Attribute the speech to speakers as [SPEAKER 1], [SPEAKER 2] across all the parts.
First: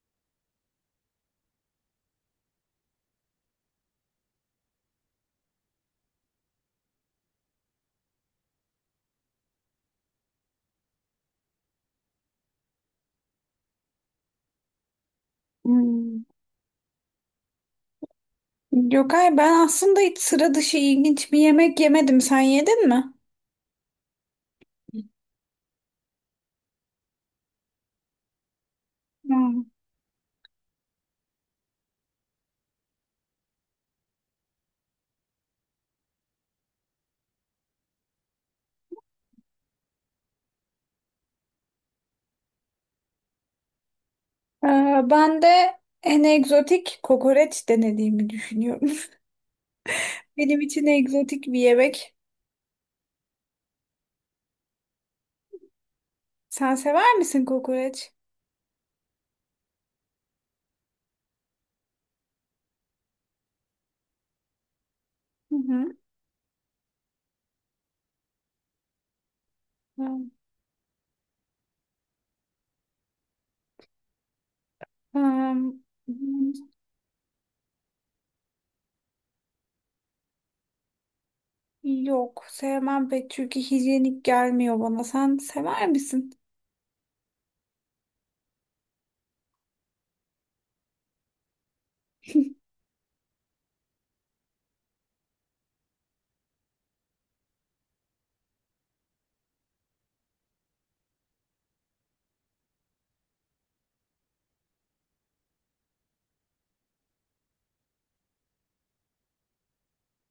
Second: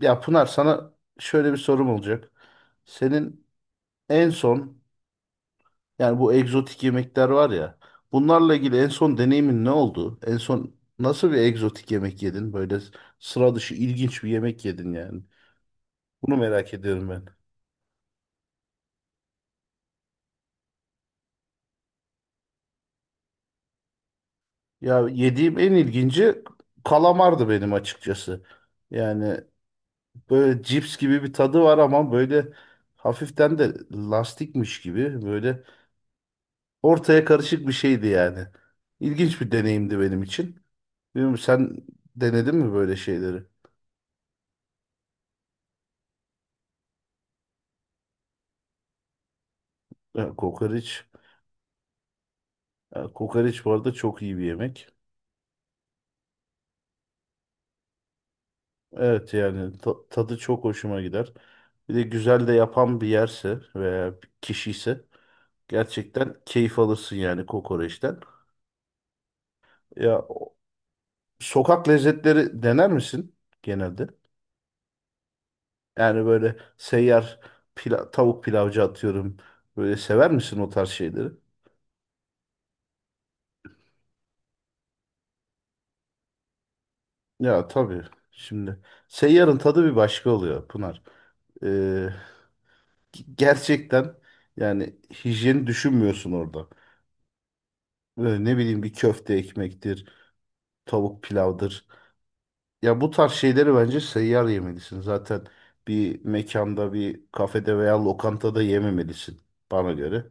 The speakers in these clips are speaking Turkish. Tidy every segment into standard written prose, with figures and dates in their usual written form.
[SPEAKER 1] Ya Pınar, sana şöyle bir sorum olacak. Senin en son, yani bu egzotik yemekler var ya, bunlarla ilgili en son deneyimin ne oldu? En son nasıl bir egzotik yemek yedin? Böyle sıra dışı, ilginç bir yemek yedin yani.
[SPEAKER 2] Hmm.
[SPEAKER 1] Bunu merak ediyorum ben.
[SPEAKER 2] Gökay, ben aslında hiç sıra dışı ilginç bir yemek yemedim. Sen yedin mi?
[SPEAKER 1] Ya yediğim en ilginci kalamardı benim açıkçası. Yani
[SPEAKER 2] Hmm.
[SPEAKER 1] böyle cips gibi bir tadı var ama böyle hafiften de lastikmiş gibi, böyle ortaya karışık bir şeydi yani. İlginç bir deneyimdi benim için. Bilmiyorum, sen denedin mi böyle şeyleri?
[SPEAKER 2] Ee, Ben de en egzotik kokoreç denediğimi düşünüyorum.
[SPEAKER 1] Ha,
[SPEAKER 2] Benim için
[SPEAKER 1] kokoreç.
[SPEAKER 2] egzotik bir yemek.
[SPEAKER 1] Ha, kokoreç bu arada çok iyi bir yemek.
[SPEAKER 2] Sen sever misin kokoreç?
[SPEAKER 1] Evet, yani tadı çok hoşuma gider. Bir de güzel de yapan bir yerse veya bir kişi ise
[SPEAKER 2] Hı hı.
[SPEAKER 1] gerçekten keyif alırsın yani kokoreçten. Ya
[SPEAKER 2] Hmm.
[SPEAKER 1] sokak lezzetleri dener misin genelde? Yani
[SPEAKER 2] Hmm,
[SPEAKER 1] böyle seyyar tavuk pilavcı atıyorum. Böyle sever misin o tarz şeyleri?
[SPEAKER 2] yok sevmem pek çünkü hijyenik gelmiyor bana. Sen sever misin?
[SPEAKER 1] Ya tabii. Şimdi seyyarın tadı bir başka oluyor Pınar. Ee, Gerçekten yani hijyeni düşünmüyorsun orada. Böyle ne bileyim, bir köfte ekmektir, tavuk pilavdır. Ya bu tarz şeyleri bence seyyar yemelisin. Zaten bir mekanda, bir kafede veya lokantada yememelisin bana göre.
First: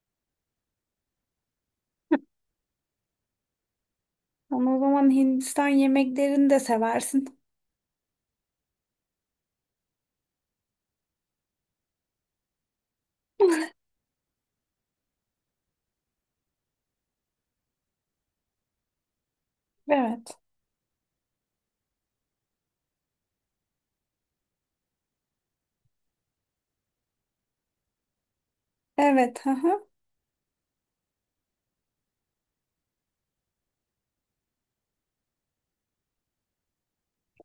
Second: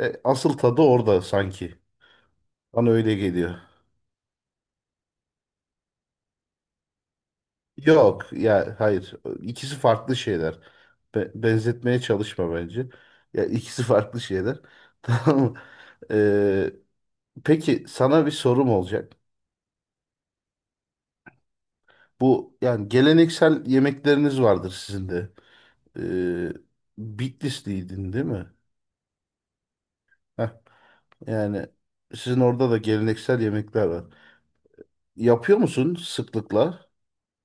[SPEAKER 1] E, asıl tadı orada sanki. Bana öyle geliyor.
[SPEAKER 2] Ama o zaman Hindistan yemeklerini de seversin.
[SPEAKER 1] Yok ya, hayır. İkisi farklı şeyler. Benzetmeye çalışma bence. Ya ikisi farklı şeyler. Tamam mı? E, peki sana bir sorum olacak.
[SPEAKER 2] Evet.
[SPEAKER 1] Bu, yani geleneksel yemekleriniz vardır sizin de. Ee, Bitlisliydin değil mi?
[SPEAKER 2] Evet. Hı hı.
[SPEAKER 1] Heh, yani sizin orada da geleneksel yemekler var. Yapıyor musun sıklıkla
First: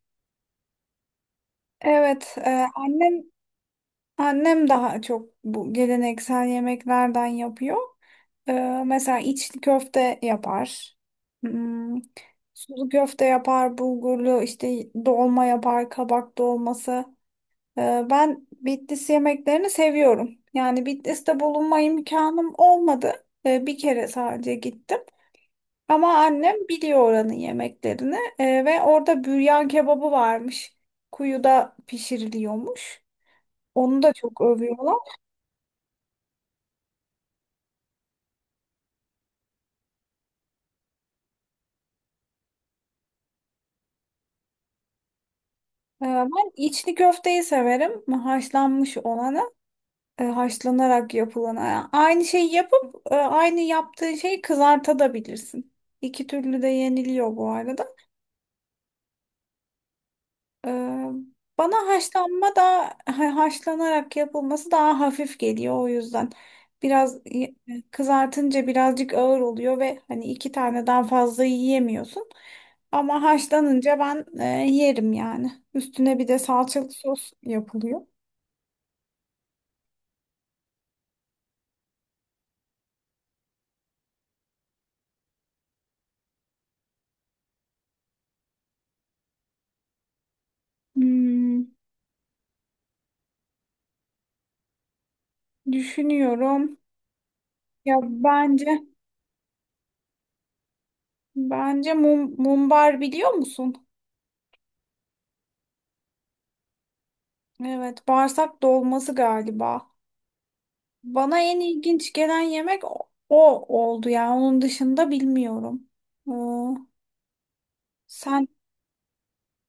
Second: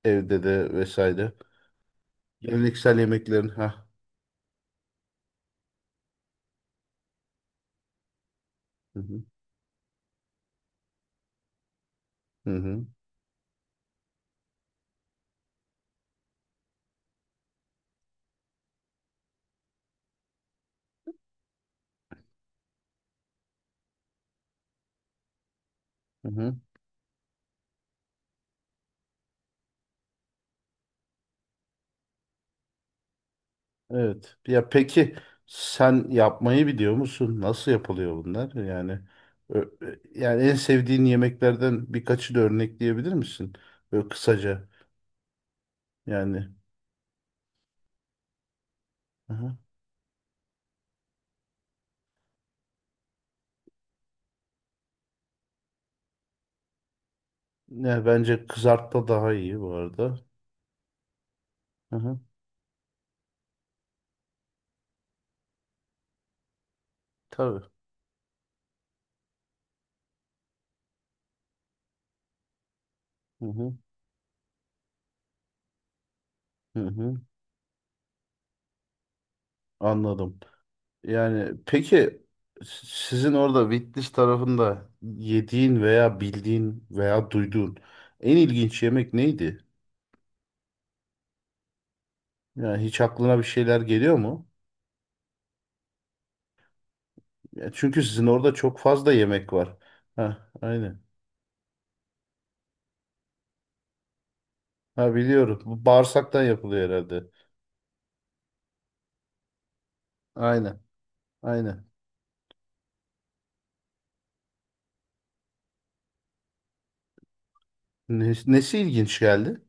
[SPEAKER 1] evde de vesaire?
[SPEAKER 2] Evet.
[SPEAKER 1] Geleneksel yemeklerin ha.
[SPEAKER 2] Annem daha çok bu geleneksel yemeklerden yapıyor. Ee,
[SPEAKER 1] Hı
[SPEAKER 2] Mesela
[SPEAKER 1] hı.
[SPEAKER 2] içli köfte yapar. Hmm,
[SPEAKER 1] Hı hı.
[SPEAKER 2] sulu köfte yapar, bulgurlu işte dolma yapar, kabak dolması. Ben Bitlis yemeklerini seviyorum. Yani Bitlis'te bulunma imkanım olmadı. Bir kere sadece gittim. Ama
[SPEAKER 1] Hı
[SPEAKER 2] annem
[SPEAKER 1] hı.
[SPEAKER 2] biliyor oranın yemeklerini. Ve orada büryan kebabı varmış. Kuyuda pişiriliyormuş. Onu da
[SPEAKER 1] Evet.
[SPEAKER 2] çok
[SPEAKER 1] Ya
[SPEAKER 2] övüyorlar.
[SPEAKER 1] peki sen yapmayı biliyor musun? Nasıl yapılıyor bunlar? Yani yani en sevdiğin yemeklerden birkaçı da örnekleyebilir misin? Böyle kısaca yani.
[SPEAKER 2] Ben içli köfteyi severim. Haşlanmış olanı, haşlanarak yapılanı. Yani aynı şeyi yapıp aynı yaptığın şeyi kızartabilirsin. İki türlü de yeniliyor bu arada.
[SPEAKER 1] Ne, bence kızartma daha iyi bu arada.
[SPEAKER 2] Ee, Bana
[SPEAKER 1] Hı hı.
[SPEAKER 2] haşlanma da haşlanarak yapılması daha hafif geliyor o yüzden. Biraz
[SPEAKER 1] Tabii.
[SPEAKER 2] kızartınca birazcık ağır oluyor ve hani iki taneden fazla yiyemiyorsun. Ama
[SPEAKER 1] Hı hı.
[SPEAKER 2] haşlanınca ben yerim yani. Üstüne bir de
[SPEAKER 1] Hı
[SPEAKER 2] salçalı
[SPEAKER 1] hı.
[SPEAKER 2] sos yapılıyor.
[SPEAKER 1] Anladım. Yani peki sizin orada Bitlis tarafında yediğin veya bildiğin veya duyduğun en ilginç yemek neydi?
[SPEAKER 2] Hmm,
[SPEAKER 1] Yani hiç aklına bir şeyler geliyor mu?
[SPEAKER 2] düşünüyorum.
[SPEAKER 1] Ya
[SPEAKER 2] Ya
[SPEAKER 1] çünkü sizin orada çok
[SPEAKER 2] bence
[SPEAKER 1] fazla yemek var. Ha, aynen.
[SPEAKER 2] bence mum, mumbar biliyor musun?
[SPEAKER 1] Ha, biliyorum. Bu bağırsaktan yapılıyor herhalde.
[SPEAKER 2] Evet, bağırsak dolması galiba.
[SPEAKER 1] Aynen.
[SPEAKER 2] Bana en
[SPEAKER 1] Aynen.
[SPEAKER 2] ilginç gelen yemek o oldu ya. Onun dışında bilmiyorum. Ee, Sen,
[SPEAKER 1] Nesi ilginç geldi?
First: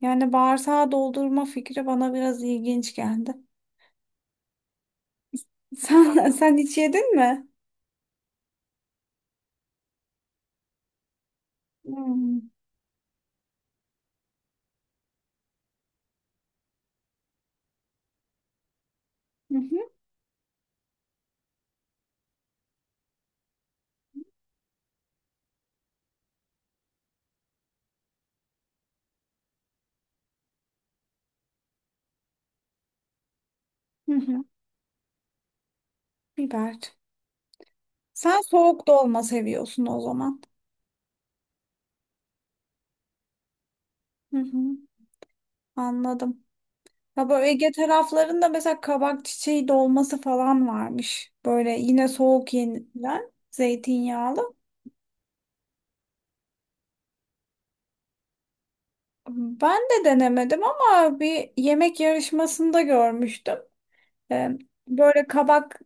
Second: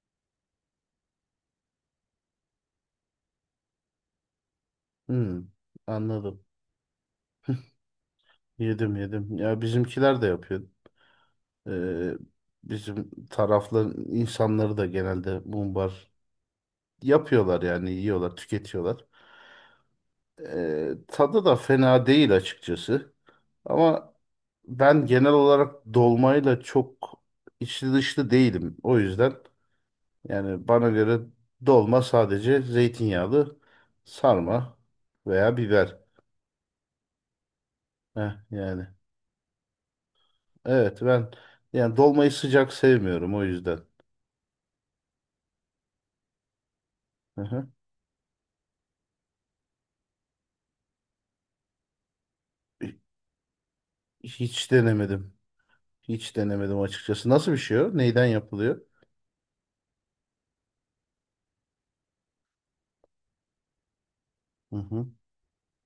[SPEAKER 2] yani bağırsağı doldurma fikri bana biraz ilginç geldi.
[SPEAKER 1] Hı,
[SPEAKER 2] Sen,
[SPEAKER 1] anladım.
[SPEAKER 2] sen hiç yedin mi?
[SPEAKER 1] Yedim, yedim. Ya bizimkiler de yapıyor. Ee,
[SPEAKER 2] Hmm.
[SPEAKER 1] bizim tarafların insanları da genelde mumbar yapıyorlar, yani yiyorlar, tüketiyorlar.
[SPEAKER 2] Hı hı,
[SPEAKER 1] Tadı da fena değil açıkçası. Ama ben genel olarak dolmayla çok içli dışlı değilim. O yüzden yani bana göre dolma sadece zeytinyağlı
[SPEAKER 2] hı hı.
[SPEAKER 1] sarma veya biber.
[SPEAKER 2] Biber.
[SPEAKER 1] Heh,
[SPEAKER 2] Sen soğuk
[SPEAKER 1] yani
[SPEAKER 2] dolma seviyorsun o zaman.
[SPEAKER 1] evet, ben yani dolmayı sıcak sevmiyorum o yüzden.
[SPEAKER 2] Hı hı. Anladım. Ya
[SPEAKER 1] Hı
[SPEAKER 2] böyle
[SPEAKER 1] hı.
[SPEAKER 2] Ege taraflarında mesela kabak çiçeği dolması falan varmış. Böyle yine soğuk yenilen zeytinyağlı.
[SPEAKER 1] Hiç denemedim. Hiç denemedim açıkçası. Nasıl bir şey o? Neyden yapılıyor?
[SPEAKER 2] Ben de denemedim ama bir yemek yarışmasında görmüştüm. Ee,
[SPEAKER 1] Hı hı.
[SPEAKER 2] Böyle kabak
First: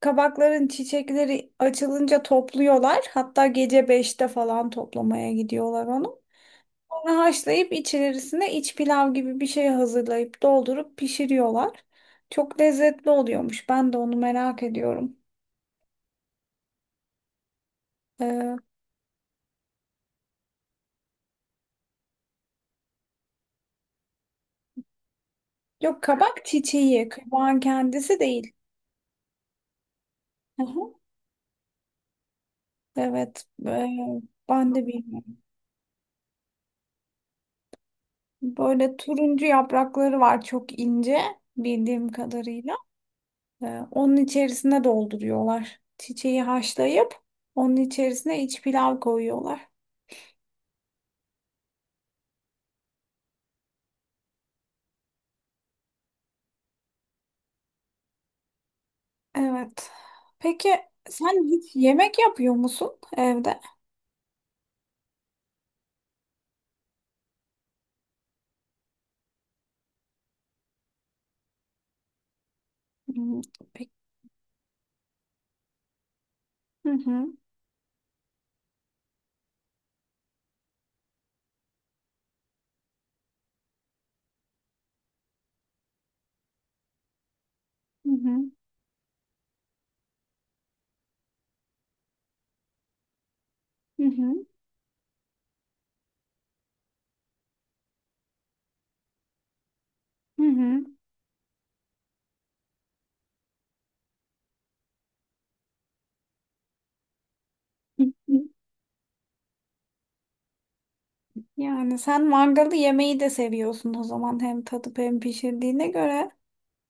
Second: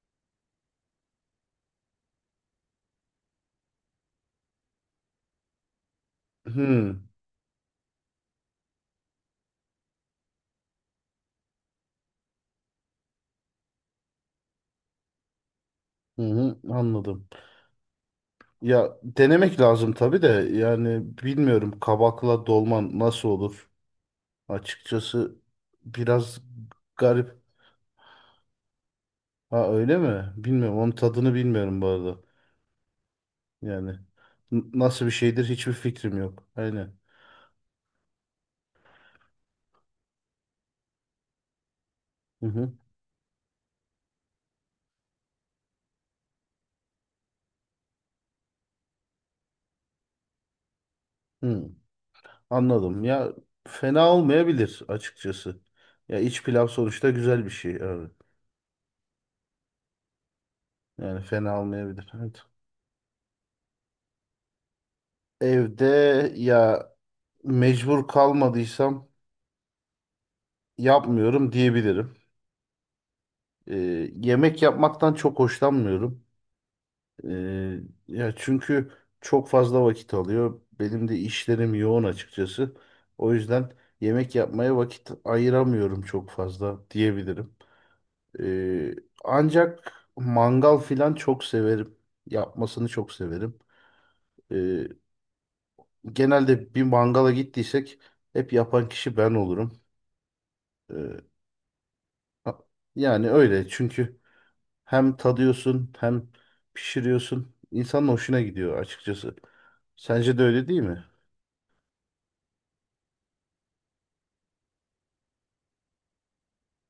[SPEAKER 2] kabakların çiçekleri açılınca topluyorlar. Hatta gece beşte falan toplamaya gidiyorlar onu.
[SPEAKER 1] Hmm.
[SPEAKER 2] Sonra haşlayıp içerisine iç pilav gibi bir şey hazırlayıp doldurup pişiriyorlar. Çok lezzetli oluyormuş. Ben de onu merak ediyorum.
[SPEAKER 1] Hı hı, anladım.
[SPEAKER 2] Ee,
[SPEAKER 1] Ya denemek lazım tabii de, yani bilmiyorum, kabakla dolman nasıl olur? Açıkçası
[SPEAKER 2] Yok,
[SPEAKER 1] biraz
[SPEAKER 2] kabak çiçeği,
[SPEAKER 1] garip.
[SPEAKER 2] kabağın kendisi değil.
[SPEAKER 1] Ha, öyle mi?
[SPEAKER 2] Hı
[SPEAKER 1] Bilmiyorum. Onun
[SPEAKER 2] hı.
[SPEAKER 1] tadını bilmiyorum bu arada.
[SPEAKER 2] Evet,
[SPEAKER 1] Yani
[SPEAKER 2] ben de
[SPEAKER 1] nasıl bir
[SPEAKER 2] bilmiyorum.
[SPEAKER 1] şeydir, hiçbir fikrim yok. Aynen.
[SPEAKER 2] Böyle turuncu yaprakları var, çok ince bildiğim
[SPEAKER 1] Hı hı.
[SPEAKER 2] kadarıyla. Onun içerisine dolduruyorlar. Çiçeği haşlayıp onun içerisine iç pilav koyuyorlar.
[SPEAKER 1] Hı. Anladım. Ya fena olmayabilir açıkçası. Ya iç pilav sonuçta güzel bir şey abi.
[SPEAKER 2] Evet. Peki
[SPEAKER 1] Yani
[SPEAKER 2] sen
[SPEAKER 1] fena
[SPEAKER 2] hiç
[SPEAKER 1] olmayabilir.
[SPEAKER 2] yemek
[SPEAKER 1] Evet.
[SPEAKER 2] yapıyor musun evde?
[SPEAKER 1] Evde ya, mecbur kalmadıysam yapmıyorum diyebilirim.
[SPEAKER 2] Hmm. Peki.
[SPEAKER 1] Ee, yemek yapmaktan çok hoşlanmıyorum.
[SPEAKER 2] Hı hı.
[SPEAKER 1] Ee, ya çünkü çok fazla vakit alıyor. Benim de işlerim yoğun açıkçası. O yüzden yemek yapmaya vakit ayıramıyorum çok fazla diyebilirim.
[SPEAKER 2] Hı hı.
[SPEAKER 1] Ee, ancak mangal filan çok severim. Yapmasını çok severim.
[SPEAKER 2] Hı hı.
[SPEAKER 1] Ee, Genelde bir mangala gittiysek hep yapan kişi ben olurum.
[SPEAKER 2] Hı hı.
[SPEAKER 1] Ee, a- yani öyle çünkü hem tadıyorsun hem pişiriyorsun. İnsanın hoşuna gidiyor açıkçası. Sence de öyle değil mi?
[SPEAKER 2] Yani sen mangalı yemeyi de seviyorsun o zaman, hem tadıp hem pişirdiğine göre.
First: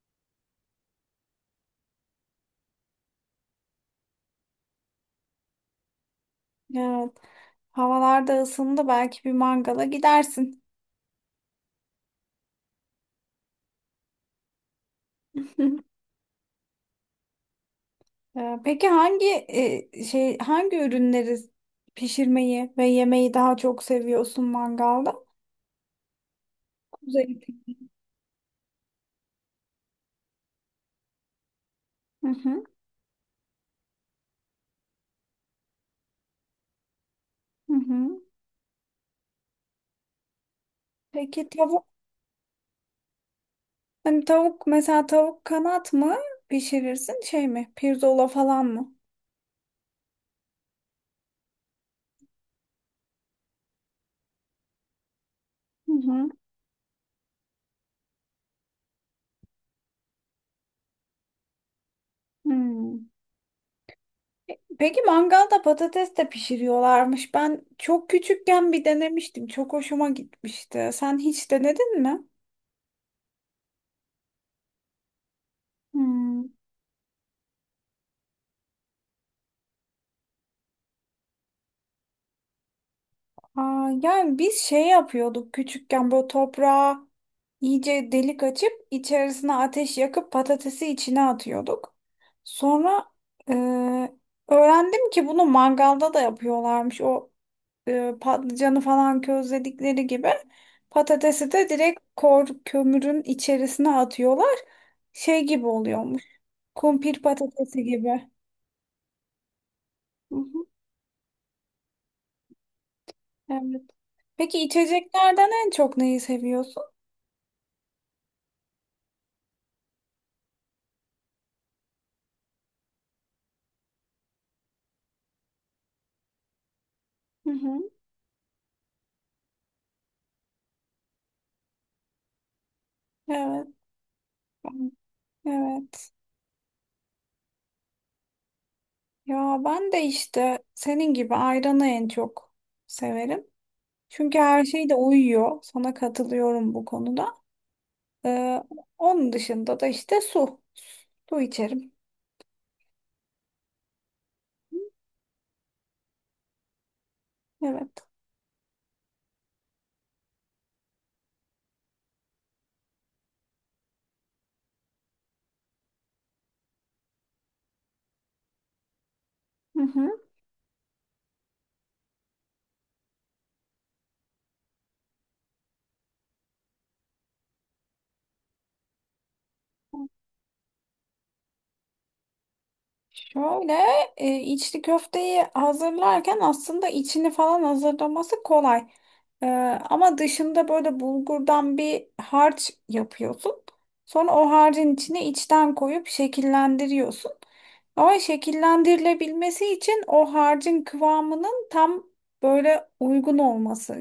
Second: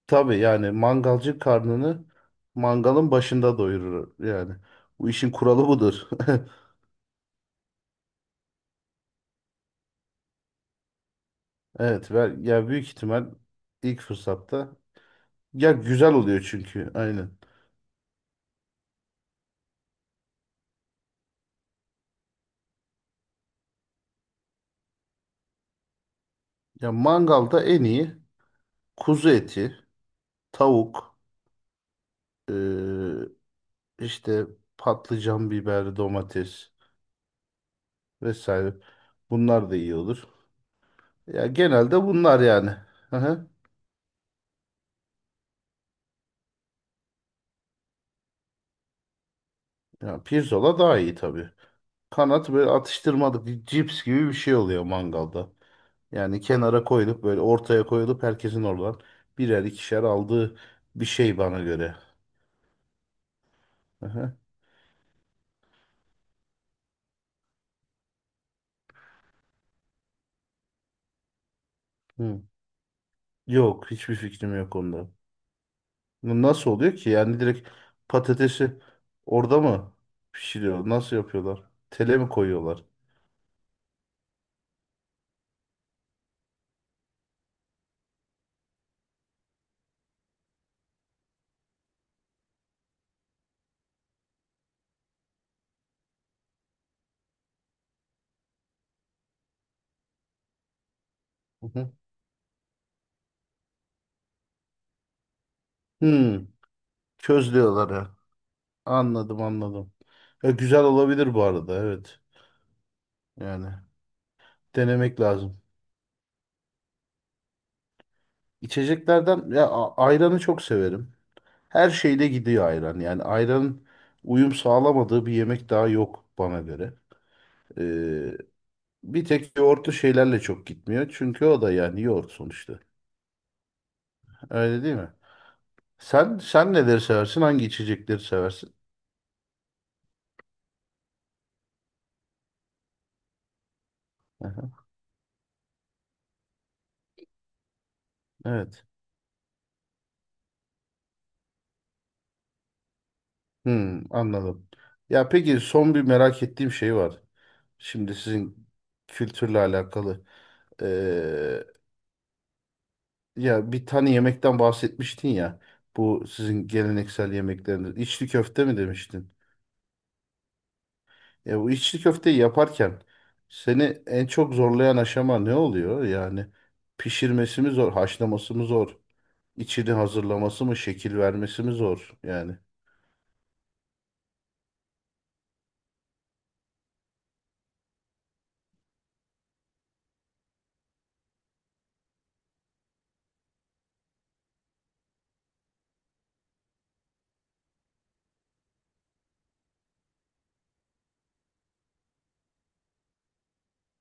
[SPEAKER 1] Tabii, yani mangalcı karnını mangalın başında doyurur yani. Bu işin kuralı budur.
[SPEAKER 2] Evet. Havalar da ısındı, belki bir mangala gidersin.
[SPEAKER 1] Evet, ben, ya büyük ihtimal ilk fırsatta, ya güzel oluyor çünkü, aynen.
[SPEAKER 2] Peki hangi hangi ürünleri pişirmeyi ve yemeyi daha çok seviyorsun mangalda?
[SPEAKER 1] Ya
[SPEAKER 2] Kuzu eti.
[SPEAKER 1] mangalda en iyi kuzu eti, tavuk,
[SPEAKER 2] Hı hı,
[SPEAKER 1] ee, İşte patlıcan, biber, domates
[SPEAKER 2] hı hı.
[SPEAKER 1] vesaire. Bunlar da iyi olur. Ya
[SPEAKER 2] Peki tavuk,
[SPEAKER 1] genelde bunlar yani. Hı hı.
[SPEAKER 2] mesela tavuk kanat mı pişirirsin, şey mi pirzola falan mı?
[SPEAKER 1] Ya pirzola daha iyi tabii. Kanat böyle atıştırmalık, bir cips gibi bir şey oluyor mangalda.
[SPEAKER 2] Hı hı.
[SPEAKER 1] Yani kenara koyulup, böyle ortaya koyulup herkesin oradan birer ikişer aldığı bir şey bana göre.
[SPEAKER 2] Hmm.
[SPEAKER 1] Hı hı.
[SPEAKER 2] Peki mangalda patates de pişiriyorlarmış. Ben çok küçükken bir denemiştim. Çok hoşuma gitmişti. Sen hiç denedin mi?
[SPEAKER 1] Hı. Yok, hiçbir fikrim yok onda. Bu
[SPEAKER 2] Hmm.
[SPEAKER 1] nasıl oluyor ki? Yani direkt patatesi orada mı pişiriyor? Nasıl yapıyorlar? Tele mi koyuyorlar?
[SPEAKER 2] Aa, yani biz şey yapıyorduk küçükken, böyle toprağa iyice delik açıp içerisine ateş yakıp patatesi içine atıyorduk. Sonra e, öğrendim ki bunu mangalda da yapıyorlarmış. O patlıcanı falan közledikleri gibi patatesi de direkt kor kömürün içerisine atıyorlar. Şey gibi oluyormuş.
[SPEAKER 1] Hmm,
[SPEAKER 2] Kumpir patatesi
[SPEAKER 1] közlüyorlar ya.
[SPEAKER 2] gibi.
[SPEAKER 1] Anladım, anladım.
[SPEAKER 2] Hı
[SPEAKER 1] Ya,
[SPEAKER 2] hı,
[SPEAKER 1] güzel olabilir bu arada, evet. Yani
[SPEAKER 2] evet. Peki
[SPEAKER 1] denemek
[SPEAKER 2] içeceklerden
[SPEAKER 1] lazım.
[SPEAKER 2] en çok neyi seviyorsun?
[SPEAKER 1] İçeceklerden ya, ayranı çok severim. Her şeyle gidiyor ayran. Yani ayranın uyum sağlamadığı bir yemek daha yok bana göre.
[SPEAKER 2] Hı hı,
[SPEAKER 1] Ee, bir tek yoğurtlu şeylerle çok gitmiyor. Çünkü o da yani yoğurt sonuçta.
[SPEAKER 2] evet.
[SPEAKER 1] Öyle değil mi?
[SPEAKER 2] Evet.
[SPEAKER 1] Sen neleri seversin? Hangi içecekleri seversin?
[SPEAKER 2] Ya ben de işte senin gibi ayranı en çok severim. Çünkü her
[SPEAKER 1] Aha,
[SPEAKER 2] şey de uyuyor. Sana katılıyorum bu konuda. Ee,
[SPEAKER 1] evet.
[SPEAKER 2] Onun dışında da işte su. Su içerim.
[SPEAKER 1] Hmm, anladım. Ya peki son bir merak ettiğim şey var.
[SPEAKER 2] Evet.
[SPEAKER 1] Şimdi sizin kültürle alakalı. Ee, ya bir tane yemekten bahsetmiştin ya. Bu sizin geleneksel yemekleriniz. İçli köfte mi demiştin?
[SPEAKER 2] Hı hı.
[SPEAKER 1] Ya bu içli köfteyi yaparken seni en çok zorlayan aşama ne oluyor? Yani pişirmesi mi zor, haşlaması mı zor, içini hazırlaması mı, şekil vermesi mi zor? Yani.
[SPEAKER 2] Şöyle içli köfteyi hazırlarken aslında içini falan hazırlaması kolay. E, Ama dışında böyle bulgurdan bir harç yapıyorsun. Sonra o harcın içine içten koyup şekillendiriyorsun. Ama şekillendirilebilmesi için o harcın kıvamının tam böyle uygun olması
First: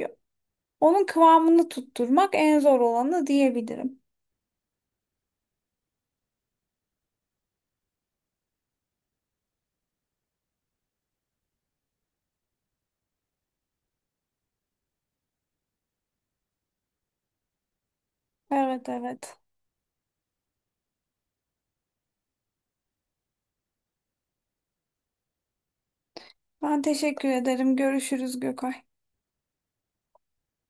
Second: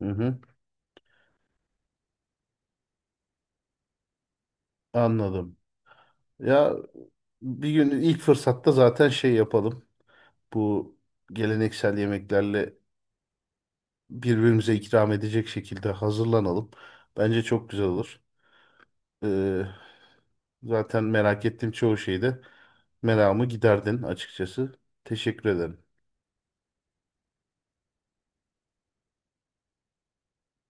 [SPEAKER 1] Hı hı,
[SPEAKER 2] Onun kıvamını tutturmak en zor olanı diyebilirim.
[SPEAKER 1] anladım. Ya bir gün ilk fırsatta zaten şey yapalım. Bu geleneksel yemeklerle birbirimize ikram edecek şekilde hazırlanalım. Bence çok güzel olur.
[SPEAKER 2] Evet, evet.
[SPEAKER 1] Ee, zaten merak ettiğim çoğu şeyde meramı giderdin açıkçası. Teşekkür ederim.
[SPEAKER 2] Ben teşekkür ederim. Görüşürüz Gökay.